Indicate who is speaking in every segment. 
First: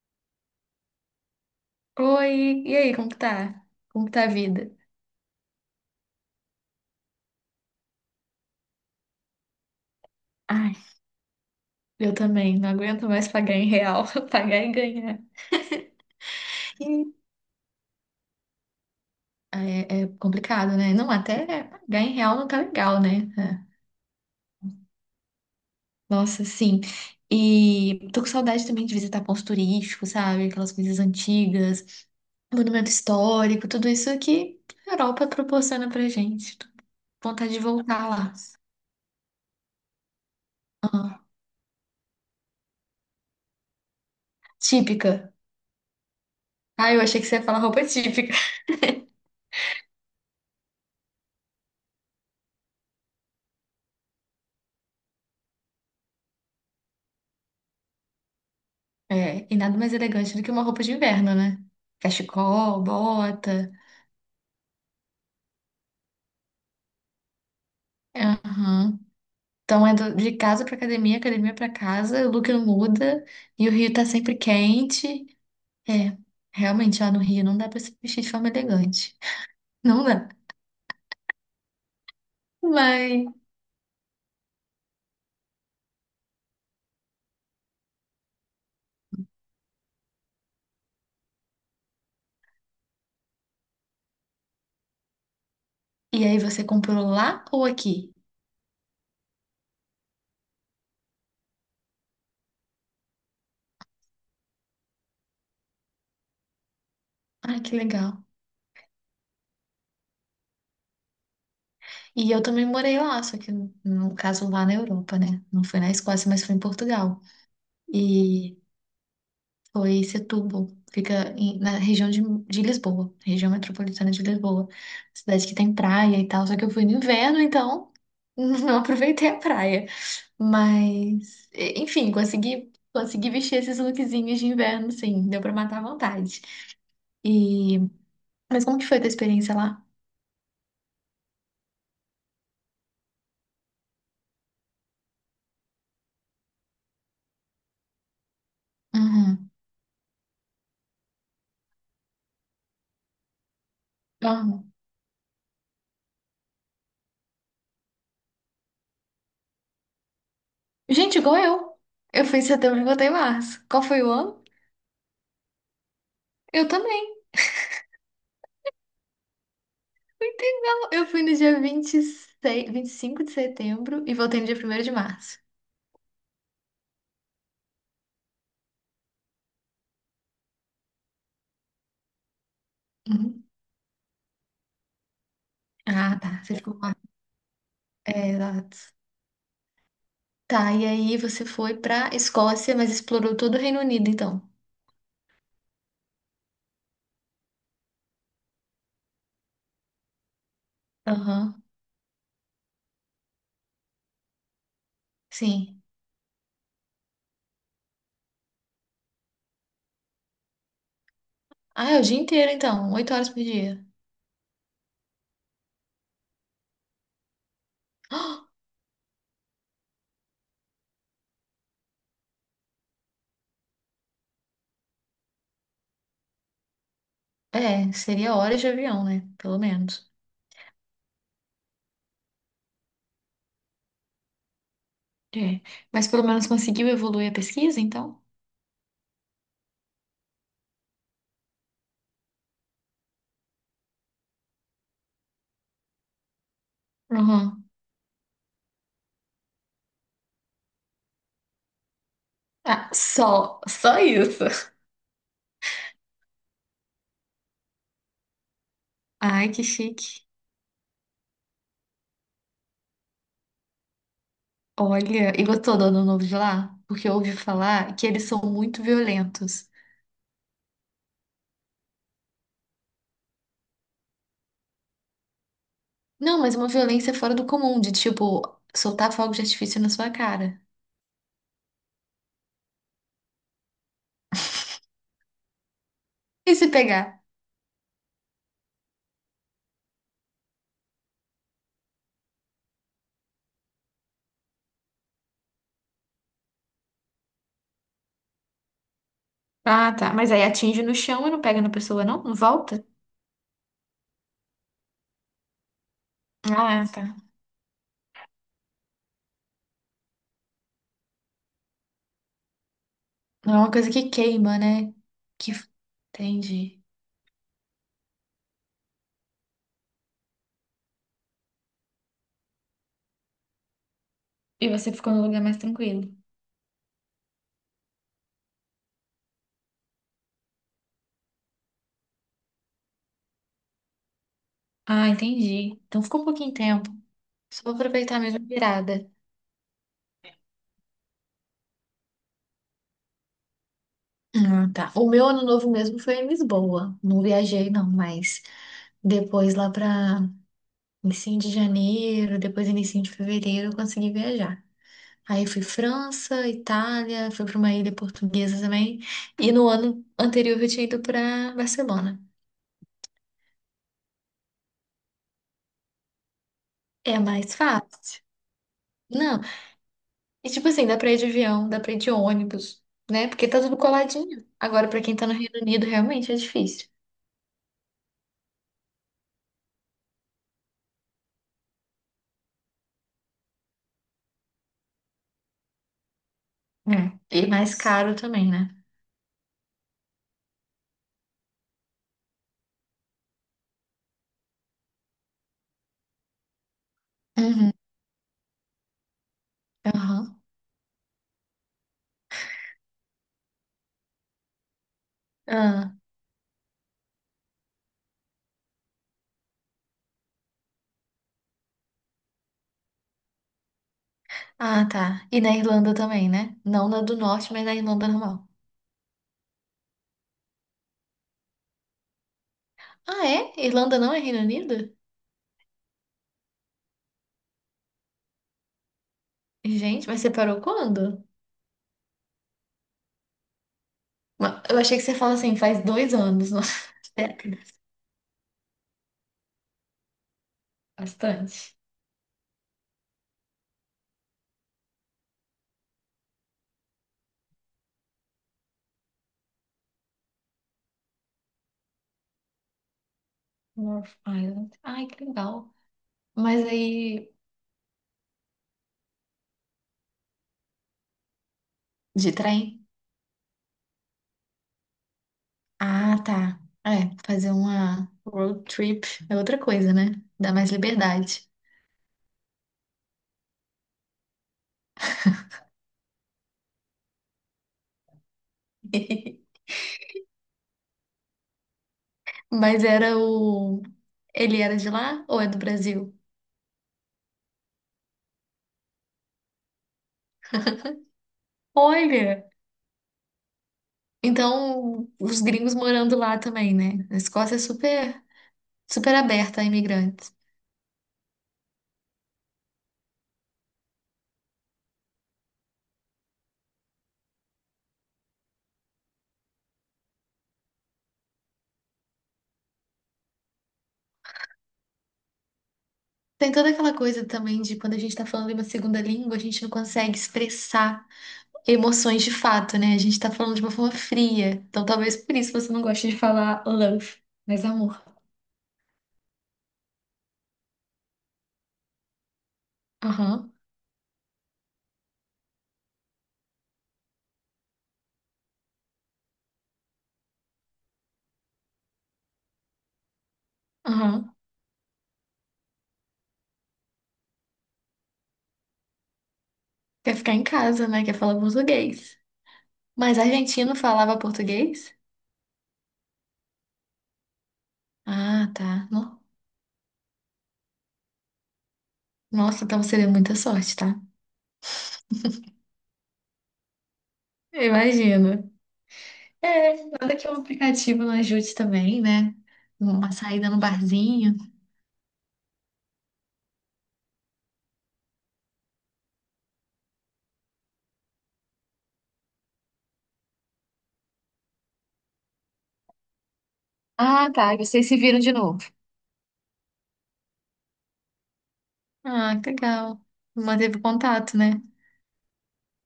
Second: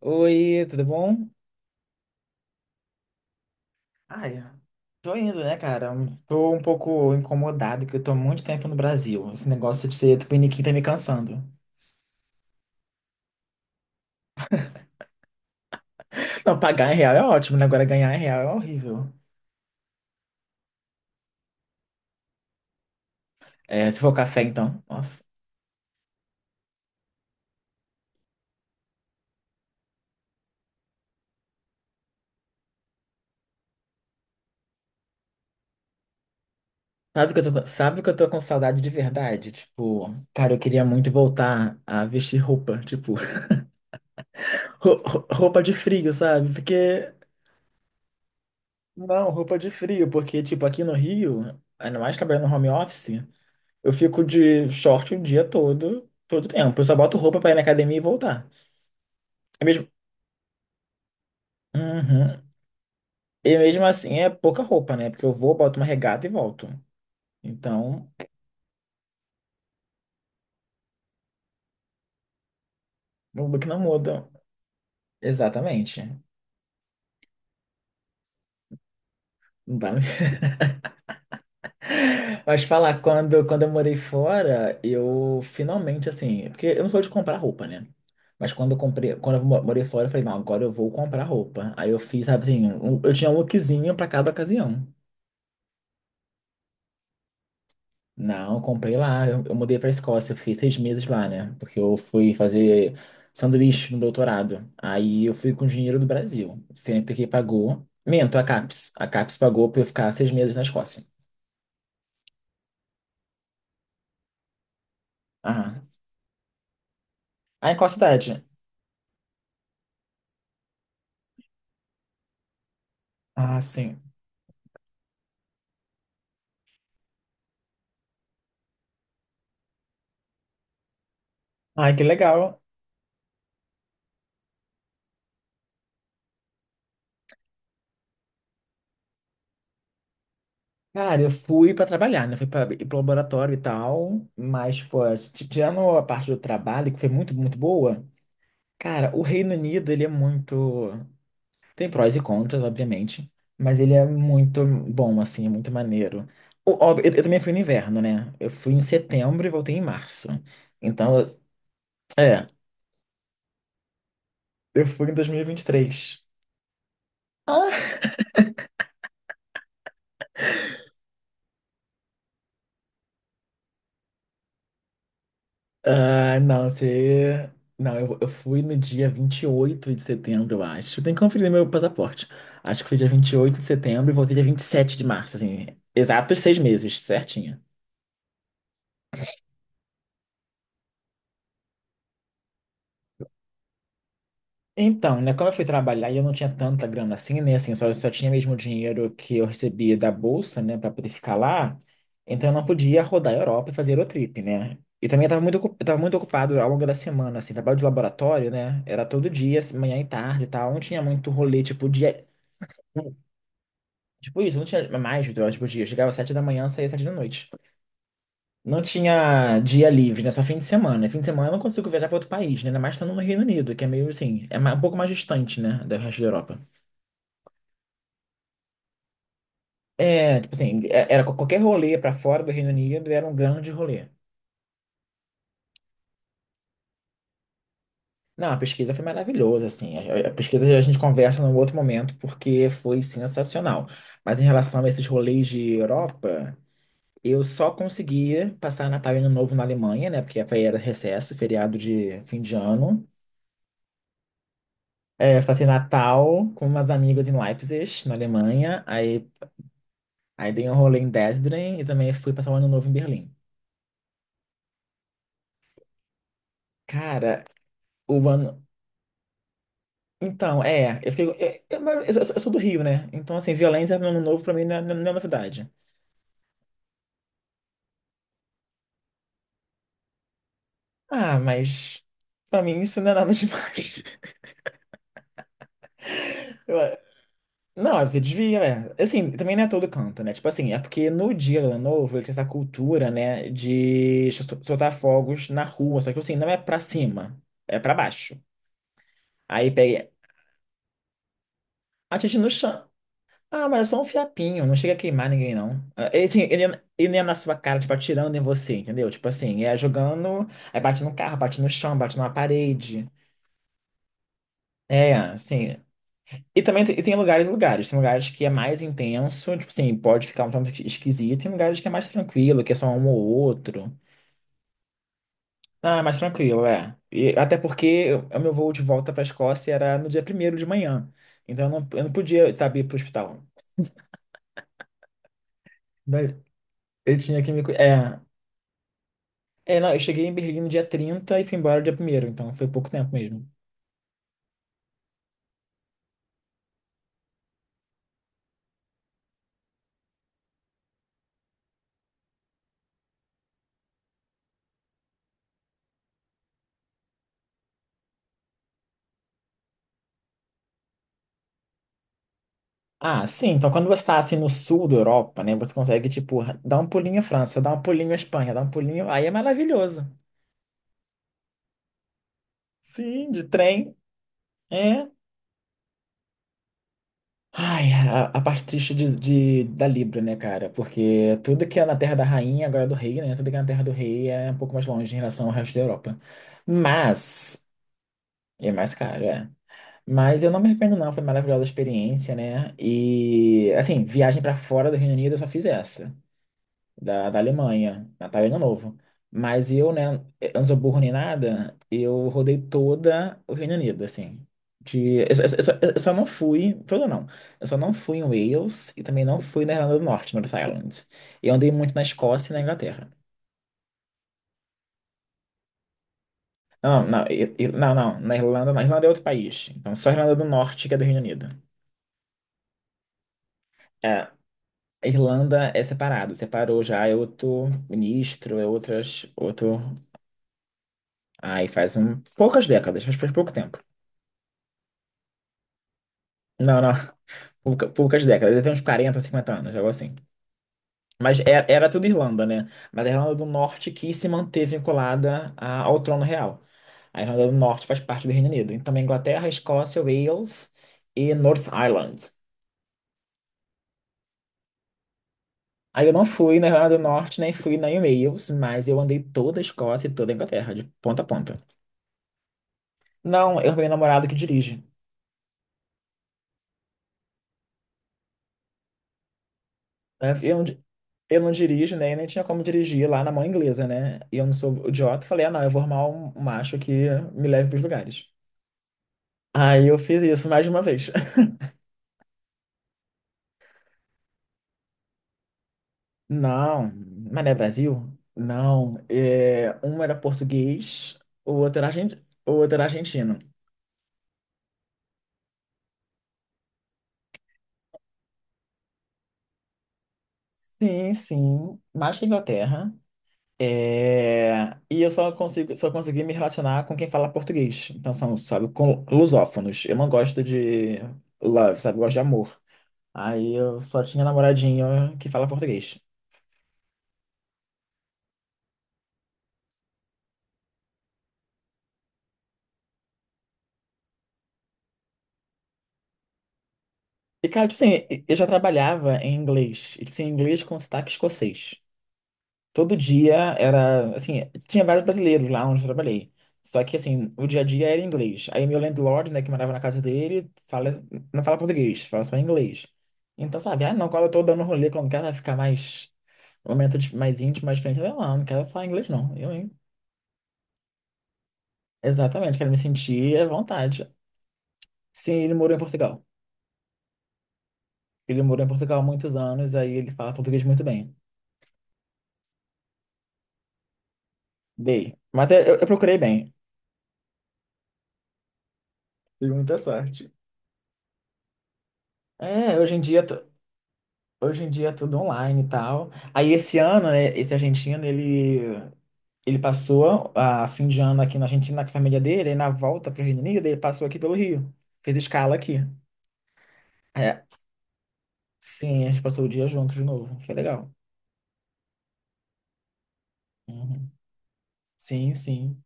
Speaker 1: Oi, tudo bom?
Speaker 2: Oi, e aí, como que tá? Como que tá a
Speaker 1: Ai,
Speaker 2: vida?
Speaker 1: tô indo, né, cara? Tô um pouco incomodado que eu tô há muito tempo no Brasil. Esse negócio de ser tupiniquim tá
Speaker 2: Ai,
Speaker 1: me cansando.
Speaker 2: eu também, não aguento mais pagar em real, pagar e ganhar.
Speaker 1: Não, pagar em
Speaker 2: Ih.
Speaker 1: real é ótimo, né? Agora ganhar em real é horrível.
Speaker 2: É, é complicado, né? Não, até pagar em real não tá legal, né? É.
Speaker 1: É, se for café, então. Nossa.
Speaker 2: Nossa, sim. E tô com saudade também de visitar pontos turísticos, sabe? Aquelas coisas antigas, monumento histórico, tudo isso que a Europa proporciona pra gente. Tô com
Speaker 1: Sabe que eu tô,
Speaker 2: vontade de
Speaker 1: com- sabe
Speaker 2: voltar
Speaker 1: que eu tô
Speaker 2: lá.
Speaker 1: com saudade de verdade? Tipo, cara, eu queria muito
Speaker 2: Ah,
Speaker 1: voltar a vestir roupa, tipo,
Speaker 2: típica.
Speaker 1: roupa de frio, sabe?
Speaker 2: Ah, eu
Speaker 1: Porque,
Speaker 2: achei que você ia falar roupa típica.
Speaker 1: não, roupa de frio, porque, tipo, aqui no Rio, ainda mais trabalhando no home office. Eu fico de short o dia todo, todo tempo. Eu só boto roupa pra ir na academia e voltar.
Speaker 2: É, e
Speaker 1: É
Speaker 2: nada
Speaker 1: mesmo.
Speaker 2: mais elegante do que uma roupa de inverno, né?
Speaker 1: Uhum.
Speaker 2: Cachecol, bota.
Speaker 1: E mesmo assim é pouca roupa, né? Porque eu vou, boto uma regata e volto. Então,
Speaker 2: Aham. Então é de casa pra academia, academia pra casa, o look não muda
Speaker 1: o look
Speaker 2: e o
Speaker 1: não
Speaker 2: Rio tá
Speaker 1: muda.
Speaker 2: sempre quente.
Speaker 1: Exatamente.
Speaker 2: É, realmente lá no Rio não dá pra se vestir de forma elegante.
Speaker 1: Não dá-
Speaker 2: Não dá.
Speaker 1: Mas falar,
Speaker 2: Mas.
Speaker 1: quando, eu morei fora, eu finalmente, assim. Porque eu não sou de comprar roupa, né? Mas quando eu comprei, quando eu morei fora, eu falei, não, agora eu vou comprar roupa. Aí eu fiz, sabe assim, eu tinha um lookzinho pra cada ocasião.
Speaker 2: E aí você comprou lá ou aqui?
Speaker 1: Não, eu comprei lá. Eu mudei para Escócia. Eu fiquei 6 meses lá, né? Porque eu fui fazer sanduíche no doutorado. Aí eu fui com dinheiro do Brasil. Sempre que
Speaker 2: Ah, que
Speaker 1: pagou.
Speaker 2: legal.
Speaker 1: Minto, a CAPES. A CAPES pagou para eu ficar 6 meses na Escócia.
Speaker 2: E eu também morei lá, só que no caso lá na Europa, né? Não foi
Speaker 1: Ah,
Speaker 2: na Escócia, mas foi em Portugal.
Speaker 1: aí qual cidade?
Speaker 2: E foi Setúbal. Fica na região de Lisboa, região
Speaker 1: Ah, sim.
Speaker 2: metropolitana de Lisboa. Cidade que tem praia e tal, só que eu fui no inverno, então não aproveitei a praia. Mas,
Speaker 1: Ai, que
Speaker 2: enfim,
Speaker 1: legal.
Speaker 2: consegui vestir esses lookzinhos de inverno, sim, deu pra matar a vontade. E, mas como que foi a tua experiência lá?
Speaker 1: Cara, eu fui para trabalhar, né? Fui para ir pro laboratório e tal. Mas, pô, tirando a parte do trabalho, que foi muito, muito boa. Cara, o
Speaker 2: Uhum.
Speaker 1: Reino Unido, ele é muito. Tem prós e contras, obviamente, mas ele é muito
Speaker 2: Uhum.
Speaker 1: bom, assim, é muito maneiro. Eu também fui no inverno, né? Eu fui em setembro e voltei em março.
Speaker 2: Gente,
Speaker 1: Então,
Speaker 2: igual eu. Eu fui em
Speaker 1: é,
Speaker 2: setembro e voltei em março. Qual foi o ano?
Speaker 1: eu fui em 2023.
Speaker 2: Eu também. Muito legal. Eu fui no dia 26, 25 de setembro e voltei no dia 1º de março.
Speaker 1: Ah, não, você. Não, eu fui no dia 28 de setembro, eu acho. Tem que conferir meu passaporte. Acho que foi dia vinte e
Speaker 2: Uhum.
Speaker 1: oito de setembro e voltei dia 27 de março, assim.
Speaker 2: Ah,
Speaker 1: Exatos
Speaker 2: tá. Você
Speaker 1: seis
Speaker 2: ficou lá.
Speaker 1: meses, certinho.
Speaker 2: É, exato. Tá, e aí você foi pra Escócia, mas explorou todo o Reino Unido, então.
Speaker 1: Então, né, como eu fui trabalhar e eu não tinha tanta grana assim, né, assim, só tinha mesmo o dinheiro que eu recebia da bolsa, né, para poder ficar
Speaker 2: Aham.
Speaker 1: lá, então eu não podia rodar a Europa e fazer Eurotrip, né? E também eu tava muito,
Speaker 2: Sim.
Speaker 1: eu tava muito ocupado ao longo da semana, assim, trabalho de laboratório, né, era todo dia, assim, manhã e tarde e tal, não tinha muito rolê, tipo,
Speaker 2: Ah, é o dia
Speaker 1: dia.
Speaker 2: inteiro, então.
Speaker 1: hum,
Speaker 2: 8 horas por dia.
Speaker 1: Tipo isso, não tinha mais 8 horas por dia, eu chegava às 7 da manhã, saía às 7 da noite. Não tinha dia livre, né, só fim de semana. E fim de semana eu não consigo viajar para outro país, né, ainda mais estando no Reino Unido, que é meio assim, ma- um pouco mais distante, né, do resto da Europa.
Speaker 2: Ah, é, seria horas de avião, né? Pelo menos.
Speaker 1: É, tipo assim, é- era qualquer rolê para fora do Reino Unido era um grande rolê.
Speaker 2: É. Mas pelo menos conseguiu evoluir a pesquisa, então?
Speaker 1: Não, a pesquisa foi maravilhosa, assim. Pesquisa a gente conversa num outro momento porque foi sensacional. Mas em relação a esses rolês de Europa, eu
Speaker 2: Aham.
Speaker 1: só conseguia passar Natal e Ano Novo na Alemanha, né? Porque era recesso, feriado de fim de
Speaker 2: Ah,
Speaker 1: ano.
Speaker 2: só, só isso.
Speaker 1: É, passei Natal com umas amigas em Leipzig, na Alemanha. Aí,
Speaker 2: Ai, que chique.
Speaker 1: aí dei um rolê em Dresden e também fui passar o Ano Novo em Berlim.
Speaker 2: Olha, e gostou do Ano Novo de lá? Porque eu ouvi
Speaker 1: Cara,
Speaker 2: falar que
Speaker 1: o
Speaker 2: eles são
Speaker 1: ano.
Speaker 2: muito violentos.
Speaker 1: Então, é, eu fiquei. Mas eu sou do Rio, né? Então, assim, violência no ano novo pra mim não é novidade.
Speaker 2: Não, mas uma violência fora do comum, de tipo, soltar fogo de artifício na sua cara.
Speaker 1: Ah, mas pra mim isso não é nada demais.
Speaker 2: E se
Speaker 1: Eu, é,
Speaker 2: pegar?
Speaker 1: não, você desvia, é. Assim, também não é todo canto, né? Tipo assim, é porque no dia do ano novo ele tem essa cultura, né, de soltar fogos na rua, só que assim, não é pra cima, é pra baixo. Aí
Speaker 2: Ah,
Speaker 1: pega.
Speaker 2: tá. Mas aí atinge no chão e não pega na pessoa, não? Não
Speaker 1: Atira no
Speaker 2: volta?
Speaker 1: chão. Ah, mas é só um fiapinho, não chega a queimar ninguém, não. Ah, Ele, assim, ele,
Speaker 2: Ah, tá.
Speaker 1: ele não é na sua cara, tipo, atirando em você, entendeu? Tipo assim, é jogando, aí bate no carro, bate no chão, bate numa parede.
Speaker 2: Não é uma coisa que queima, né?
Speaker 1: É,
Speaker 2: Que...
Speaker 1: assim. E
Speaker 2: Entendi.
Speaker 1: também tem, e tem lugares e lugares. Tem lugares que é mais intenso, tipo assim, pode ficar um tanto esquisito, e tem lugares que é mais tranquilo, que é só um ou outro.
Speaker 2: E você ficou num lugar mais
Speaker 1: Ah,
Speaker 2: tranquilo.
Speaker 1: mais tranquilo, é. E, até porque o meu voo de volta pra Escócia era no dia primeiro de manhã. Então eu não podia, sabe, ir pro hospital.
Speaker 2: Ah, entendi. Então ficou um
Speaker 1: Daí
Speaker 2: pouquinho tempo.
Speaker 1: Eu tinha que
Speaker 2: Só
Speaker 1: me. Cu-
Speaker 2: vou aproveitar
Speaker 1: É.
Speaker 2: mesmo a virada.
Speaker 1: É, não, eu cheguei em Berlim no dia 30 e fui embora no dia primeiro, então foi pouco tempo mesmo.
Speaker 2: Ah, tá. O meu ano novo mesmo foi em Lisboa. Não viajei, não, mas depois, lá para início de janeiro, depois início de fevereiro, eu consegui viajar. Aí fui França, Itália, fui para uma ilha portuguesa também. E no ano anterior eu tinha ido para Barcelona.
Speaker 1: Ah, sim, então quando você tá assim no sul da Europa, né, você consegue, tipo, dar um
Speaker 2: É
Speaker 1: pulinho à
Speaker 2: mais
Speaker 1: França, dar um pulinho à
Speaker 2: fácil.
Speaker 1: Espanha, dar um pulinho, aí é
Speaker 2: Não,
Speaker 1: maravilhoso.
Speaker 2: e tipo assim, dá para ir de avião, dá para ir de ônibus, né?
Speaker 1: Sim, de
Speaker 2: Porque tá tudo
Speaker 1: trem,
Speaker 2: coladinho. Agora, para
Speaker 1: é.
Speaker 2: quem tá no Reino Unido, realmente é difícil.
Speaker 1: Ai, a parte triste da Libra, né, cara? Porque tudo que é na terra da rainha, agora é do rei, né, tudo que é na terra do rei é um pouco mais longe em relação ao resto da Europa.
Speaker 2: É. E
Speaker 1: Mas,
Speaker 2: mais caro também,
Speaker 1: é
Speaker 2: né?
Speaker 1: mais caro, é. Mas eu não me arrependo, não. Foi maravilhosa a experiência, né? E, assim, viagem pra fora do Reino Unido eu só fiz essa, da
Speaker 2: Uhum.
Speaker 1: Alemanha, Natal e Ano Novo. Mas eu, né,
Speaker 2: Aham.
Speaker 1: eu não sou burro nem nada, eu rodei toda o Reino Unido, assim. De, eu, só, eu só-
Speaker 2: Ah,
Speaker 1: eu só não fui, todo não. Eu só não fui em Wales e também não fui na Irlanda do Norte, North Island. Eu andei muito na Escócia e na Inglaterra.
Speaker 2: ah, tá. E na Irlanda também, né? Não na
Speaker 1: Não,
Speaker 2: do
Speaker 1: não,
Speaker 2: norte, mas na
Speaker 1: não,
Speaker 2: Irlanda
Speaker 1: não, na
Speaker 2: normal.
Speaker 1: Irlanda, na Irlanda é outro país. Então só a Irlanda do Norte que é do Reino Unido.
Speaker 2: Ah, é? Irlanda não é
Speaker 1: É,
Speaker 2: Reino Unido?
Speaker 1: a Irlanda é separado, separou já, é outro ministro, é outras, outro.
Speaker 2: Gente, mas você parou quando?
Speaker 1: Aí faz poucas décadas, acho que faz pouco tempo.
Speaker 2: Ma- Eu achei que você fala assim, faz dois anos, nossa,
Speaker 1: Não, não,
Speaker 2: décadas.
Speaker 1: poucas décadas, deve ter uns 40, 50 anos, algo assim. Mas era,
Speaker 2: Bastante.
Speaker 1: era tudo Irlanda, né? Mas a Irlanda do Norte quis se manter vinculada ao trono real. A Irlanda do Norte faz parte do Reino Unido. Então, a Inglaterra, Escócia, Wales e North Ireland.
Speaker 2: North Island. Ai, que legal.
Speaker 1: Aí eu não fui
Speaker 2: Mas
Speaker 1: na Irlanda do
Speaker 2: aí.
Speaker 1: Norte, nem fui na em Wales, mas eu andei toda a Escócia e toda a Inglaterra, de ponta a ponta.
Speaker 2: De trem?
Speaker 1: Não, eu tenho namorado que dirige,
Speaker 2: Ah, tá. É, fazer uma road trip é outra coisa, né?
Speaker 1: né?
Speaker 2: Dá
Speaker 1: Eu não,
Speaker 2: mais
Speaker 1: di- eu
Speaker 2: liberdade.
Speaker 1: não dirijo, né? Nem tinha como dirigir lá na mão inglesa, né? E eu não sou idiota. Falei, ah, não, eu vou arrumar um macho que me leve pros lugares. Aí eu fiz isso mais de uma vez.
Speaker 2: Mas era o. Ele era de lá ou é do Brasil?
Speaker 1: Não, mas não é Brasil? Não. É, um era português, o outro era, argen-
Speaker 2: Olha!
Speaker 1: o outro era argentino.
Speaker 2: Então, os gringos morando lá também, né? A Escócia é super, super aberta a imigrantes.
Speaker 1: Sim, sim. Mas da Inglaterra. É, e eu só consegui me relacionar com quem fala português. Então são, sabe, com lusófonos. Eu não gosto de love, sabe? Eu gosto de amor. Aí eu só tinha namoradinho que fala português.
Speaker 2: Tem toda aquela coisa também de quando a gente tá falando em uma segunda língua, a gente não consegue expressar emoções de fato, né? A gente tá falando de uma forma fria. Então talvez por isso você não goste de falar love,
Speaker 1: E,
Speaker 2: mas
Speaker 1: cara, tipo
Speaker 2: amor.
Speaker 1: assim, eu já trabalhava em inglês. E, tipo assim, inglês com sotaque escocês. Todo dia
Speaker 2: Aham,
Speaker 1: era, assim, tinha vários brasileiros lá onde eu trabalhei. Só que, assim, o dia a dia era em inglês. Aí meu landlord, né, que morava na casa dele, fala, não fala português, fala só inglês. Então, sabe, ah, não, quando eu
Speaker 2: aham.
Speaker 1: tô dando rolê, quando quero ficar mais, mais íntimo, mais diferente, eu não, não quero falar inglês, não. Eu, hein?
Speaker 2: Quer ficar em casa, né? Quer falar português.
Speaker 1: Exatamente, quero me
Speaker 2: Mas
Speaker 1: sentir à
Speaker 2: argentino
Speaker 1: vontade.
Speaker 2: falava português?
Speaker 1: Sim, ele morou em Portugal. Ele
Speaker 2: Ah,
Speaker 1: morou em
Speaker 2: tá.
Speaker 1: Portugal há
Speaker 2: No-
Speaker 1: muitos anos, aí ele fala português muito bem.
Speaker 2: Nossa, então você deu muita sorte, tá?
Speaker 1: Bem, mas eu procurei bem.
Speaker 2: Eu imagino.
Speaker 1: Tive
Speaker 2: É,
Speaker 1: muita
Speaker 2: nada que é
Speaker 1: sorte.
Speaker 2: um aplicativo não ajude também, né?
Speaker 1: É, hoje em
Speaker 2: Uma
Speaker 1: dia.
Speaker 2: saída no barzinho.
Speaker 1: Hoje em dia é tudo online e tal. Aí esse ano, né, esse argentino, ele passou a fim de ano aqui na Argentina com a família dele, aí na volta para o Reino Unido, ele passou aqui pelo Rio. Fez escala aqui.
Speaker 2: Ah,
Speaker 1: É,
Speaker 2: tá. E vocês se viram de novo.
Speaker 1: sim, a gente passou o dia junto de novo. Foi legal.
Speaker 2: Ah, que legal. Manteve o
Speaker 1: Uhum.
Speaker 2: contato, né?
Speaker 1: Sim, sim.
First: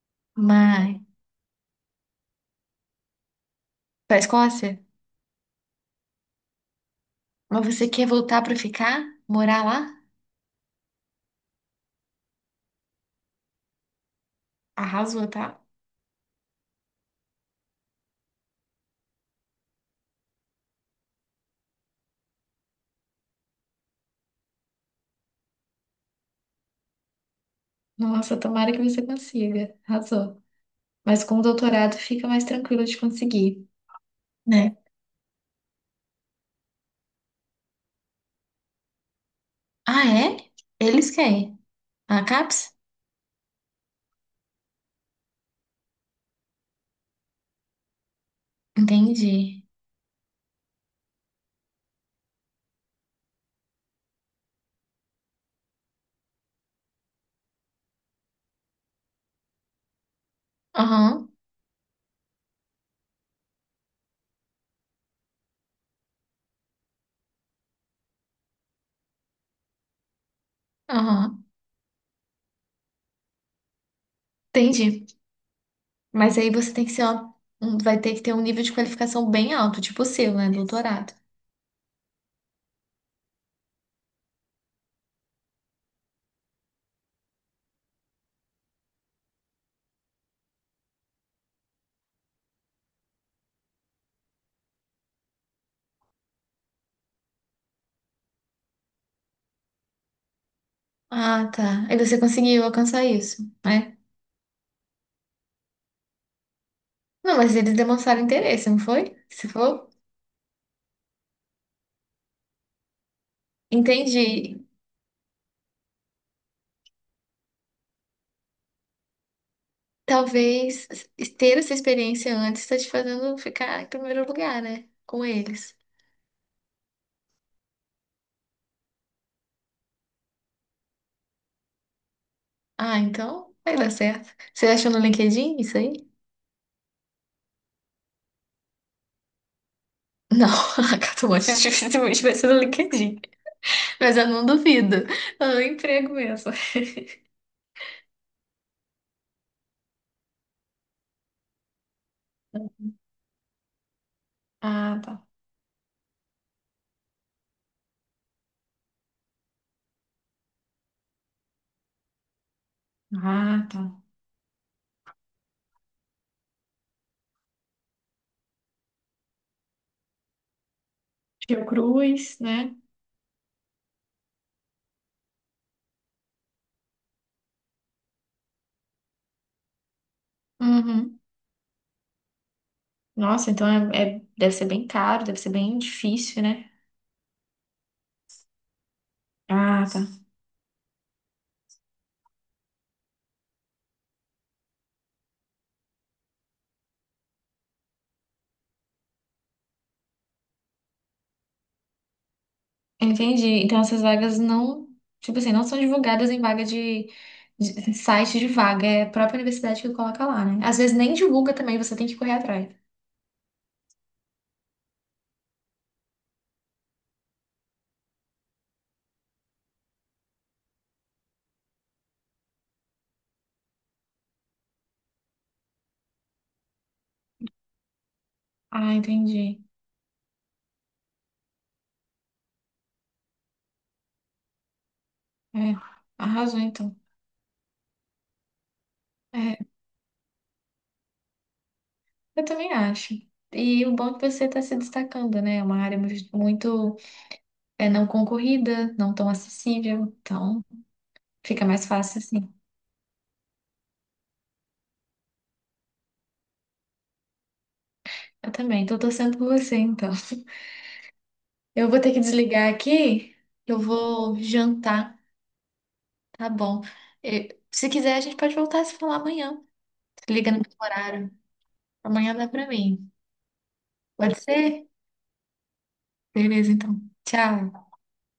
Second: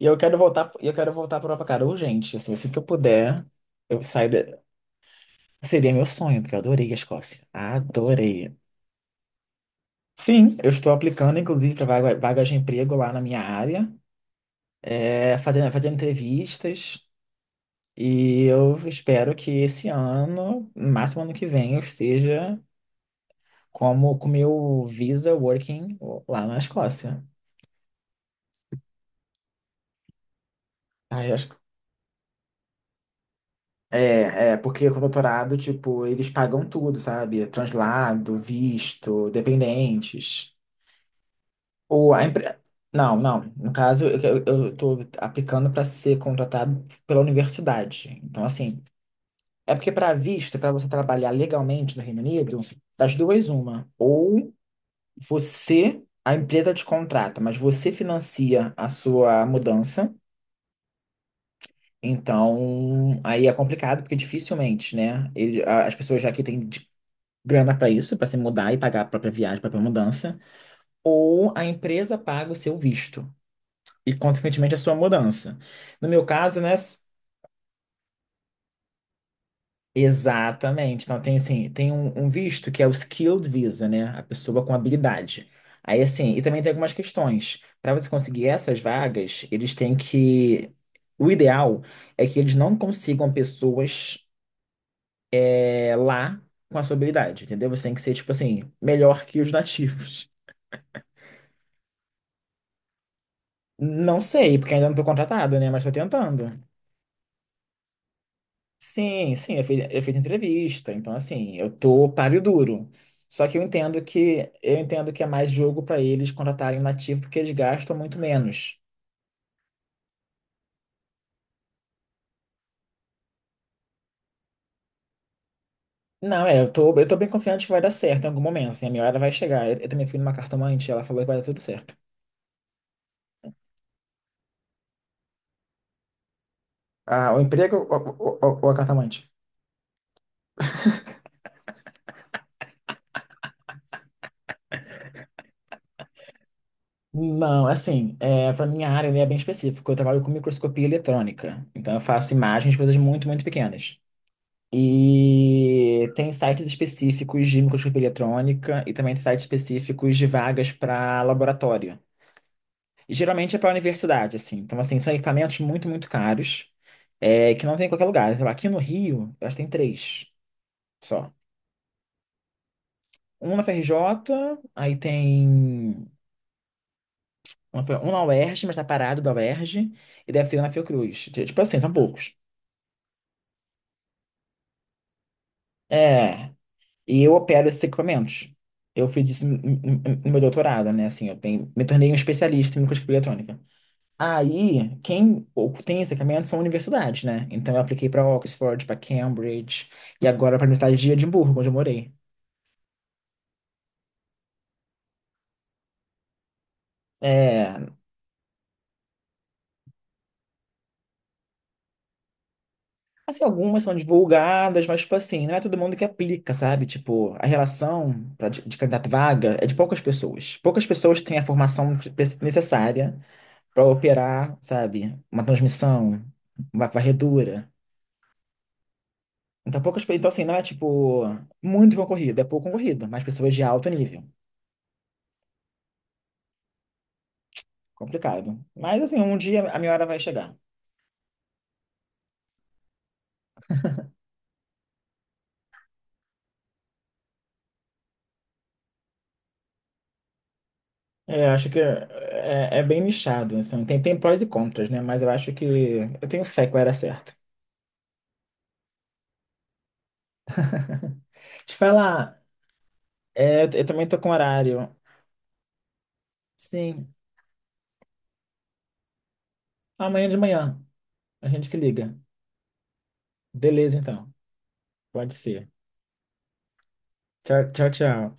Speaker 1: E eu
Speaker 2: Mas,
Speaker 1: quero voltar para Europa, cara, urgente. Assim, assim que eu puder, eu
Speaker 2: pra
Speaker 1: saio.
Speaker 2: Escócia?
Speaker 1: Seria meu sonho, porque eu adorei a Escócia.
Speaker 2: Mas você quer voltar pra
Speaker 1: Adorei.
Speaker 2: ficar? Morar lá?
Speaker 1: Sim, eu estou aplicando, inclusive, para vagas de emprego lá na minha área.
Speaker 2: Arrasou,
Speaker 1: É,
Speaker 2: tá?
Speaker 1: fazendo entrevistas. E eu espero que esse ano, no máximo ano que vem, eu esteja com o meu Visa Working lá na Escócia.
Speaker 2: Nossa, tomara que você consiga. Arrasou. Mas
Speaker 1: Aí eu
Speaker 2: com o
Speaker 1: acho que-
Speaker 2: doutorado fica mais tranquilo de conseguir,
Speaker 1: É,
Speaker 2: né?
Speaker 1: porque com o doutorado, tipo, eles pagam tudo, sabe? Translado, visto,
Speaker 2: Ah, é?
Speaker 1: dependentes.
Speaker 2: Eles querem.
Speaker 1: Ou
Speaker 2: A
Speaker 1: a empre...
Speaker 2: CAPES?
Speaker 1: Não, não. No caso, eu tô aplicando para ser contratado pela universidade. Então, assim,
Speaker 2: Entendi.
Speaker 1: é porque para visto, para você trabalhar legalmente no Reino Unido, das duas uma, ou você, a empresa te contrata, mas você financia a sua mudança.
Speaker 2: Aham,
Speaker 1: Então, aí é complicado porque dificilmente, né? As pessoas já aqui têm grana para isso, para se mudar e pagar a própria viagem, a própria mudança,
Speaker 2: aham.
Speaker 1: ou a empresa paga o seu visto e consequentemente a sua
Speaker 2: Entendi.
Speaker 1: mudança. No meu
Speaker 2: Mas aí
Speaker 1: caso,
Speaker 2: você
Speaker 1: né?
Speaker 2: tem que ser vai ter que ter um nível de qualificação bem alto, tipo o seu, né?
Speaker 1: Exatamente.
Speaker 2: Doutorado.
Speaker 1: Então tem assim, tem um visto que é o skilled visa, né? A pessoa com habilidade. Aí assim, e também tem algumas questões. Para você conseguir essas vagas, eles têm que. O ideal é que eles não consigam pessoas lá com a sua habilidade, entendeu? Você tem que ser, tipo assim, melhor que os nativos.
Speaker 2: Ah, tá. Aí você conseguiu alcançar isso, né?
Speaker 1: Não sei, porque ainda não estou contratado, né? Mas estou tentando.
Speaker 2: Não, mas eles demonstraram interesse, não foi?
Speaker 1: Sim,
Speaker 2: Se
Speaker 1: sim, eu fiz,
Speaker 2: for?
Speaker 1: eu fiz entrevista, então assim, eu tô páreo duro. Só que eu entendo
Speaker 2: Entendi.
Speaker 1: que eu entendo que é mais jogo para eles contratarem um nativo porque eles gastam muito menos.
Speaker 2: Talvez ter essa experiência antes está te fazendo ficar em primeiro lugar, né? Com eles.
Speaker 1: Não, é, eu tô bem confiante que vai dar certo em algum momento, assim, a minha hora vai chegar. Eu também fui numa cartomante, ela falou que vai dar tudo certo.
Speaker 2: Ah, então vai dar certo. Você achou no LinkedIn isso aí?
Speaker 1: Ah, o emprego ou, ou a cartomante?
Speaker 2: Não, a Catamonte dificilmente vai ser no LinkedIn. Mas eu não duvido. É um emprego mesmo.
Speaker 1: Não, assim, é, para minha área ele é bem específico. Eu trabalho com microscopia eletrônica, então eu faço imagens de coisas muito, muito pequenas.
Speaker 2: Ah, tá.
Speaker 1: E tem sites específicos de microscopia eletrônica e também tem sites específicos de vagas para laboratório. E geralmente é
Speaker 2: Ah,
Speaker 1: para
Speaker 2: tá.
Speaker 1: universidade, assim. Então, assim, são equipamentos muito, muito caros, que não tem em qualquer lugar. Sei lá, aqui no Rio, eu acho que tem três só.
Speaker 2: Fiocruz, né?
Speaker 1: Um na FRJ, aí tem um na UERJ, mas tá parado da UERJ, e deve ter um na
Speaker 2: Uhum.
Speaker 1: Fiocruz. Tipo assim, são poucos.
Speaker 2: Nossa, então deve ser bem caro, deve ser bem difícil,
Speaker 1: É.
Speaker 2: né?
Speaker 1: E eu opero esses equipamentos. Eu fiz isso no
Speaker 2: Ah, tá.
Speaker 1: no- no meu doutorado, né? Assim, eu me tornei um especialista em microscopia eletrônica. Aí, quem tem esse equipamento são universidades, né? Então, eu apliquei para Oxford, para Cambridge e agora para a Universidade de Edimburgo, onde eu morei.
Speaker 2: Entendi. Então essas vagas não, tipo assim, não são divulgadas em vaga de,
Speaker 1: É,
Speaker 2: site de vaga, é a própria universidade que coloca lá, né? Às vezes nem divulga também, você tem que correr atrás.
Speaker 1: assim, algumas são divulgadas, mas, tipo assim, não é todo mundo que aplica, sabe? Tipo, a relação de candidato vaga é de poucas pessoas. Poucas pessoas têm a formação necessária para operar, sabe? Uma transmissão, uma varredura.
Speaker 2: Ah, entendi.
Speaker 1: Então, poucas, então, assim, não é tipo muito concorrido, é pouco concorrido, mas pessoas de alto nível.
Speaker 2: É, arrasou então.
Speaker 1: Complicado. Mas, assim, um
Speaker 2: É,
Speaker 1: dia a minha hora vai chegar.
Speaker 2: eu também acho. E o bom é que você está se destacando, né? É uma área muito, é, não concorrida, não tão acessível, então
Speaker 1: É,
Speaker 2: fica
Speaker 1: acho que
Speaker 2: mais
Speaker 1: é,
Speaker 2: fácil assim.
Speaker 1: é bem nichado, assim, tem prós e contras, né? Mas eu acho que eu tenho fé que vai dar certo.
Speaker 2: Eu também, tô torcendo por você, então.
Speaker 1: Te
Speaker 2: Eu vou ter que
Speaker 1: falar,
Speaker 2: desligar aqui,
Speaker 1: é,
Speaker 2: eu
Speaker 1: eu também tô com
Speaker 2: vou
Speaker 1: horário.
Speaker 2: jantar. Tá bom.
Speaker 1: Sim,
Speaker 2: Se quiser, a gente pode voltar a se falar amanhã.
Speaker 1: amanhã
Speaker 2: Se
Speaker 1: de
Speaker 2: liga no mesmo
Speaker 1: manhã
Speaker 2: horário.
Speaker 1: a gente se liga.
Speaker 2: Amanhã dá pra mim.
Speaker 1: Beleza, então.
Speaker 2: Pode ser?
Speaker 1: Pode ser.
Speaker 2: Beleza, então.
Speaker 1: Tchau, tchau,
Speaker 2: Tchau.
Speaker 1: tchau.